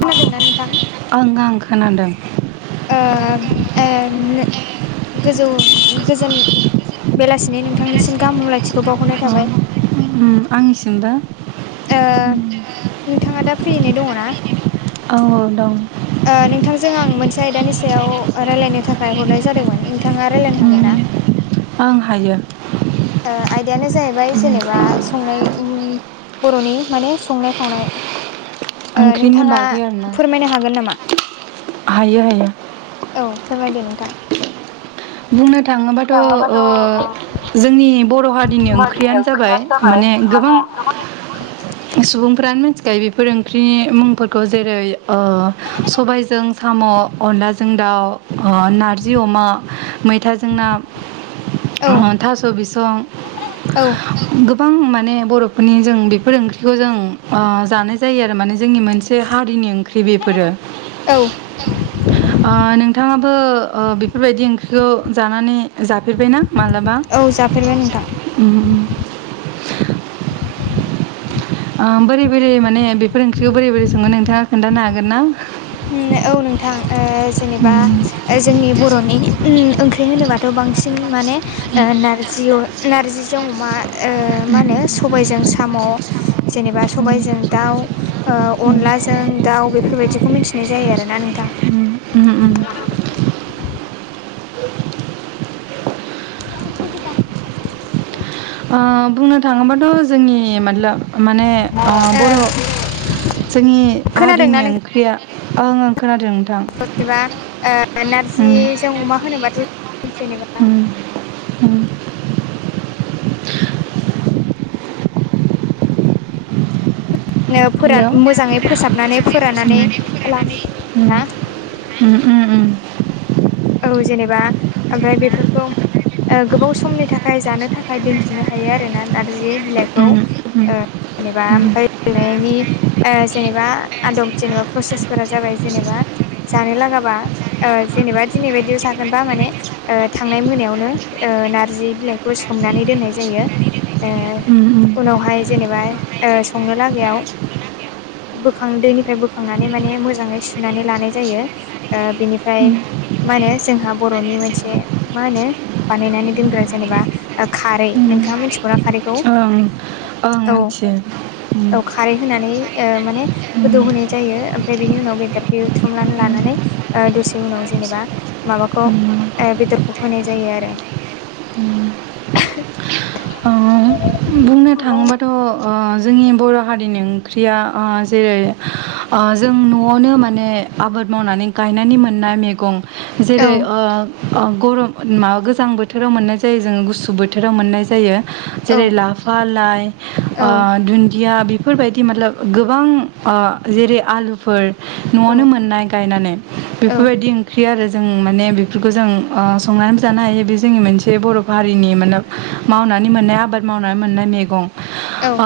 खोनादोंना नोंथां ओं आं खोनादों ओ ओं गोजौ गोजोन बेलासि नि नोंथांनिसिम गाहाम हामलायथिखौ बावहरनाय थाबाय उम आंनिसिम दा ओ नोंथाङा दा फ्रियैनो दङ ना औ औ दं नोंथांजों आं मोनसे आयदानि सायाव रायलायनो थाखाय हरनाय जादोंमोन बिथाङा रायलायनो हागोन ना नोंथांजों आं मोनसे आयदानि सायाव रायलायनो थाखाय हरनाय जादों। ओं हायो आयदायानो जाहैबाय जेनेबा संनाय बर'नि माने संनाय खावनाय ओ ओंख्रिनि नोंथाङा बागै आरोना फोरमायनो हागोन नामा हायो हायो औ फोरमायदो नोंथां बुंनो थाङोबाथ' जोंनि बर' हारिनि ओंख्रियानो जाबाय जाबाय माने [unintelligible] सुबुंफ्रानो मिथिखायो बेफोर ओंख्रिनि मुंफोरखौ जेरै सबायजों साम' अनलाजों दाउ ओ नारजि अमा मैथाजों ना औ ओ थास' बिसं औ गोबां माने बर'फोरनि जों बेफोर ओंख्रिखौ जों जानाय जायो आरो माने जोंनि मोनसे हारिनि ओंख्रि बेफोरो ओ औ नोंथाङा ओ ओ बेफोरबायदि ओंख्रिखौ जानानै जाफेरबायना मालाबा औ जाफेरबाय नोंथां उम बोरै बोरै माने बेफोर ओंख्रिखौ बोरै बोरै सङो नोंथाङा खोन्थानो हागोन ना औ नोंथां जेनेबा उम जोंनि बर'नि ओंख्रि होनोब्ला गोबांसिन माने ओ नारजि नारजिजों अमा ओ मा होनो सबायजों साम' जेनेबा सबायजों दाउ ओ अनलाजों दाउ बेफोरबायदिखौ मिथि नाय जायो आरोना नोंथां जायो आं फुजि बानाय [unintelligible] बुंनो थाङोबाथ' जोंनि म्लाब माने ओ बर' जोंनि खोनादोंना हारिनि नोंथां ओंख्रि गैया ओं ओं खोनादों नोंथां [unintelligible] ओ उम नारजिजों अमा होनोबाथ' जेनेबा उम फोरान हेल' मोजाङै फोसाबनानै फोराननानै लानाय जायो आरोना उम हो उम औ जेनेबा ओमफ्राय बेफोरखौ ओ गोबाव समनि थाखाय जानो थाखाय दोनथुमनो हायो आरो ना नारजि बिलाइ औ ओ जेनेबा ओमफ्राय गेलेनायनि ओ जेनेबा आदब जेनेबा प्रसेसफोरा जाबाय जेनेबा जानो लागाबा ओ जेनेबा दिनै बायदियाव जागोन बा माने थांनाय मोनायावनो ओ नारजि बिलाइखौ सोमनानै दोननाय जायो उनावहाय जेनेबा संनो लागायाव बोखां दैनिफ्राय बोखांनानै माने मोजाङै सुनानै लानाय जायो बिनिफ्राय मा होनो जोंहा बर'नि मोनसे मा होनो बानायनानै दोनग्रा जेनेबा खारै नोंथाङा मिथिगौ ना खारैखौ ओं ओं औ मिथियो औ खारै गोदौनाय जायो बेबायदिनो बेदर बेदरखौ लानानै बेदरखौ होनानै ओ माने गोदौ होनोनाय जायो ओमफ्राय बेनि उनाव बेदरखौ एवथ्रुमनानै लानानै ओ दसे उनाव जेनेबा माबाखौ होनाय ओ बेदरखौ होनाय जायो आरो जायो [inaudible] आरो ओ बुंनो थाङोबाथ' अ जोंनि बर' हारिनि ओंख्रिया ओ जेरै ओ जों न'आवनो माने आबाद मावनानै गायनानै मोननाय मैगं औ जेरै ओ ओ गरम माबा गोजां बोथोराव मोननाय जायो जोङो गुसु बोथोराव मोननाय जायो जेरै लाफा लाइ औ आ दुन्दिया बेफोरबायदि मालाब गोबां आ जेरै आलुफोर औ न'आवनो मोननाय गायनानै औ बेफोरबायदि ओंख्रि आरो जों माने बेफोरखौ जों ओ संनानै जानो हायो बे जोंनि मोनसे बर' हारिनि माने मावनानै मोननाय आबाद मावनानै मोननाय मैगं औ ओ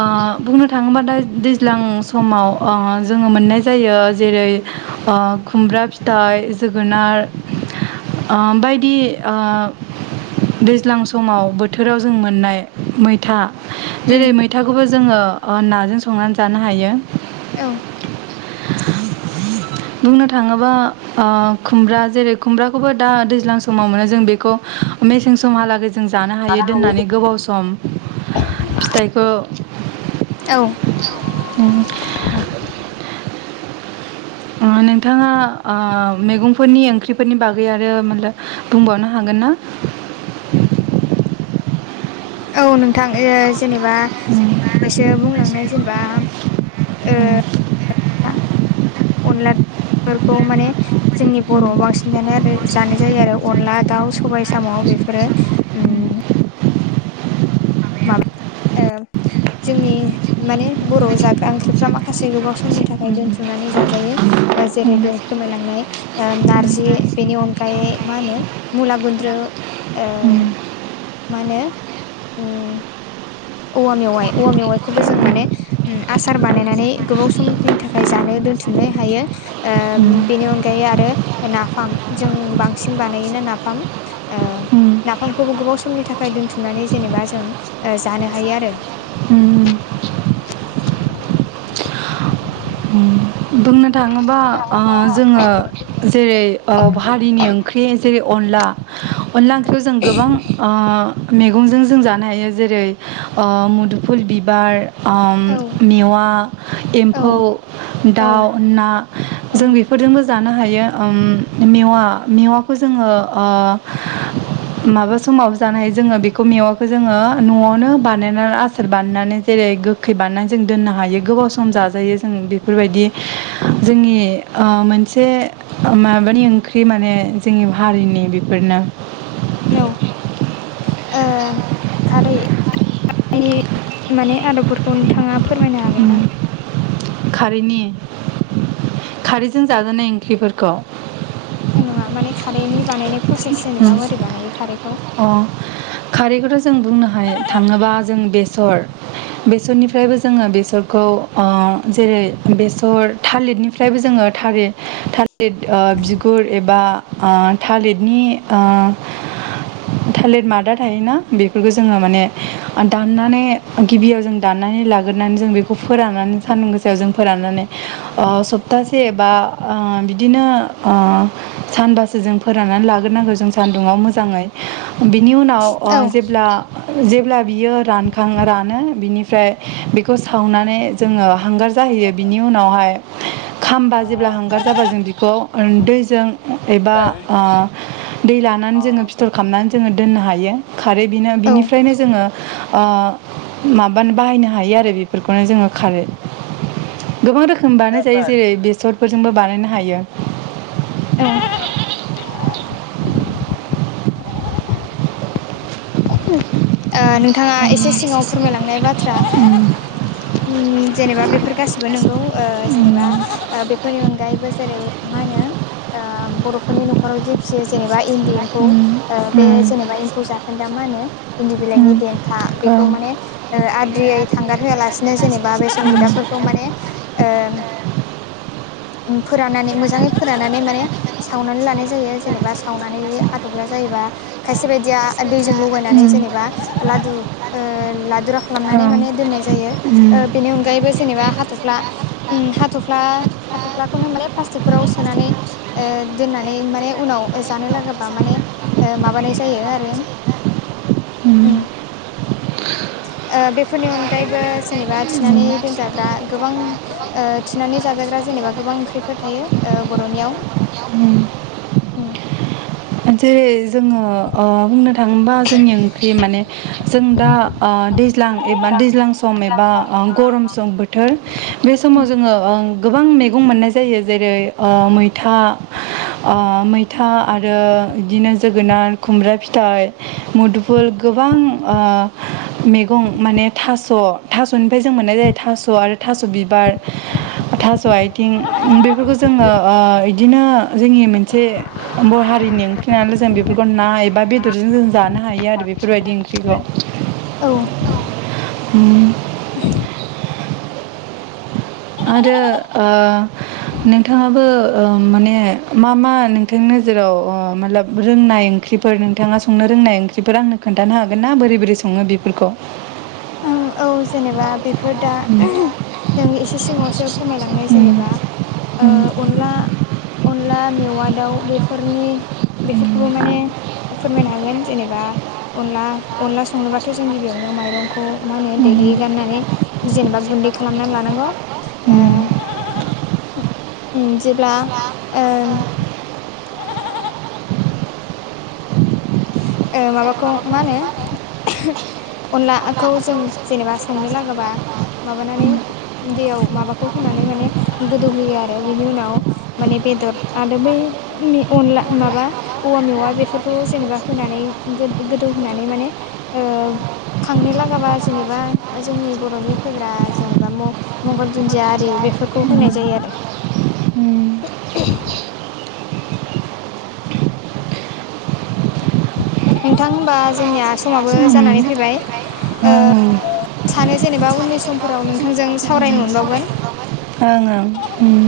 बुंनो थाङोबा दा दैज्लां समाव ओ जोङो मोननाय जायो जेरै ओ खुमब्रा फि थाइ जोगोनार ओ बायदि ओ दैज्लां समाव बोथोराव जों मोननाय था उम जेरै मैथाखौबो जोङो नाजों संनानै जानो हायो औ बुंनो थाङोबा ओ खुमब्रा जेरै खुमब्राखौबो दा दैज्लां समाव मोनो जों बेखौ मेसें समहालागै जों जानो हायो दोननानै गोबाव सम फिथाइखौ औ उम ओ नोंथाङा ओ मैगंफोरनि ओंख्रिफोरनि बागै आरो मालाय [unintelligible] बुंबावनो हागोन ना औ नोंथां ओ जेनेबा उम दासो बुंलांनाय जेनेबा उम अनला अनलाफोरखौ माने उम जोंनि बर'आव बांसिन जानो आरो जानाय जायो आरो अनला दाउ सबाय साम' बेफोरो उम माबा ओ [unintelligible] जोंनि माने बर' जाग्रा ओंख्रिफ्रा माखासे गोबाव समनि थाखाय दोनथुमनानै जाजायो ओ जेरै दहाय फोरमायलांनाय ओ नारजि बेनि अनगायै मा होनो मुला गुन्द्रु ओ उम मा होनो उम औवा मेवाइ औवा मेवाइखौबो जों माने उम आसार बानायनानै गोबाव समनि थाखाय जानो दोनथुमनो हायो ओ बेनि अनगायै आरो नाफाम जों बांसिन बानायोनो नाफाम ओ उम नाफामखौबो गोबाव समनि थाखाय दोनथुमनानै जेनेबा जों ओ जानो हायो आरो उम उम बुंनो थाङोबा ओ जोङो जेरै ओ हारिनि ओंख्रि जेरै अनला अनला ओंख्रियाव जों गोबां ओ मैगंजों जों जानो हायो जेरै ओ मुदुफुल बिबार ओ औ मेवा औ एम्फौ औ दाउ ना औ जों बे फोरजोंबो जानो हायो ओम मेवा मेवाखौ जोङो माबा समाव जानो हायो जोङो बेखौ मेवाखौ जोङो न'आवनो बानायनानै आसार बानायनानै जेरै गो खै बानायनानै जों दोननो हायो गोबाव सम जाजायो जों बेफोरबायदि जोंनि ओ मोनसे माबानि ओंख्रि माने जोंनि हारिनि बेफोरनो औ खारैनि माने आदबफोरखौ नोंथाङा फोरमायनो हागोन ना? खारैनि खारैजों जाजानाय ओंख्रिफोरखौ नङा माने खारैनि बानायनाय प्रसेस जेनेबा उम मोरै बानायो खारैखौ अ खारैखौथ' जों बुंनो हाय थाङोबा जों बेसर बेसरनिफ्रायबो जोङो बेसरखौ जेरै बेसर थालिरनिफ्राय फ्रायबो जोङो थालिर थालिर ओ बिगुर एबा ओ थालिरनि ओ थालिर मादा थायोना बेफोरखौ जोङो माने दाननानै गिबियाव जों दाननानै लाग्रोनानै जों बेखौ फोराननानै सानदुं गोसायाव जों फोराननानै ओ सब थासे एबा बिदिनो सानबासो जों फोराननानै लाग्रोनांगौ जों सान्दुंआव मोजाङै बिनि उनाव औ जेब्ला जेब्ला बियो रानखां रानो बिनिफ्राय बेखौ सावनानै जोङो हांगार जाहैयो बिनि उनावहाय खामबा जेब्ला हांगार जाबा जों बिखौ दैजों एबा ओ दै लानानै जोङो फ फिथर खालामनानै जोङो दोननो हायो खारै बेनो औ बिनिफ्रायनो जोङोओ माबानो बाहायनो हायो आरो बेफोरखौनो जोङो खारै गोबां रोखोम बानाय जायो जेरै बेसरफोरजोंबो बानायनो हायो। औ नोंथाङा एसे सिङाव फोरमायलांनाय बाथ्रा ओ [inaudible] जेनेबा बेफोर गासिबो नोंगौ जेनेबा बेफोरनि अनगायैबो जेरै मा होनो बर'फोरनि न'खराव जि फिसियो जेनेबा इनदि एमफौ ओ बे मोजां जेनेबा एम्फौ जाखोन्दा मा होनो इन्दि बिलाइनि देन्था बेखौ बेफोर माने ओ आद्रियै थांगारहोआलासिनो जेनेबा बेसेन हुदाफोरखौ माने ओ ओ फोराननानै मोजाङै फोराननानै माने सावनानै लानाय जायो जेनेबा सावनानै हाथब्ला जायोबा खायसे बायदिया दैजों लगायनानै जेनेबा लादु ओ लादुरा खालामनानै माने दोननाय जायो ओ बेनि अनगायैबो जेनेबा हाथ'फ्ला हाथ'फ्ला हाथ'फ्लाखौनो माने प्लास्टिकफोराव सोनानै ओ दोननानै माने उनाव जानो लागाबा माने माबानाय जायो आरो उम औ [inaudible] ओ बेफोरनि अनगायैबो जेबा थिनानै दोनजाग्रा गोबां ओ थिनानै जाजाग्रा जेनेबा गोबां ओंख्रिफोर थायो ओ बर'नियाव बर'नियाव ओम जेरै जोङो ओ बुंनो थाङोबा जोंनि ओंख्रि माने जों दा ओ दैज्लां एबा दैज्लां सम एबा गरम गोजां बोथोर बे समाव जो गोबां मैगं मोननाय जायो जेरै ओ मैथा ओ मैथा आरो बिदिनो जोगोनार खुमब्रा फिथाइ मुदुफुल गोबां ओ मैगं माने थास' थास'निफ्राय जों मोननाय जायो थास' आरो थास' बिबार थास' आथिं बेफोरखौ जोङो ओ इदिनो जोंनि मोनसे बर' हारिनि ओं जों बेफोरखौ ना एबा बेदरजों जों जानो हायो आरो बेफोरबायदि ओंख्रिखौ ओ उम [inaudible] आरो ओ नोंथाङाबो ओ माने मा मा नोंथांनि नोजोराव मातलाब रोंनाय ओंख्रिफोर नोंथाङा संनो रोंनाय ओंख्रि बेफोर आंनो खोनथानो हागोन ना बोरै बोरै सङो बेफोरखौ औ जेनेबा बेफोर दा नोंथां नों एसे जों एसे सिगांआवसो फोरमायलांनो सिगाङावसो बुंलांखाबाय जेनेबा ओ जेनेबा अनला अनला मेवा दाउ बेफोरनि बेफोरखौबो माने फोरमायनो हागोन जेनेबा अनला अनला संनोबाथ' जों गिबियावनो माइरं खौ मा होनो देग्लि गाननानै जेनेबा गुन्दै खालामना लानांगौ ओ जेब्ला ओ ओ माबाखौ मा होनो अनलाखौ जों जेनेबा संनो लागोबा माबानानै दैयाव माबाखौ होनानै माने गोदौहोयो आरो बिनि उनाव माने बेदर आरो बै अनला माबा औवा मेवा बेफोरखौ जेनेबा होनानै गोदौहोनानै माने खांनो लागाबा जेनेबा जोंनि बर'नि होग्रा जेनेबा म मंगल दुन्दिया आरि बेफोरखौ होनाय जायो आरो उम नोंथां होनबा जोंनिया समाबो जानानै फैबाय ओं ओ सानो जेनेबा उननि समफोराव नोंथांजों सावरायनो मोनबावगोन। ओं ओं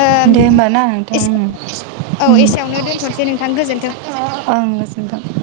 ओ दे होमबा ना एसे औ नोंथां एसेयावनो दोनथनोसै नोंथां गोजोनथों ओं गोजोनथों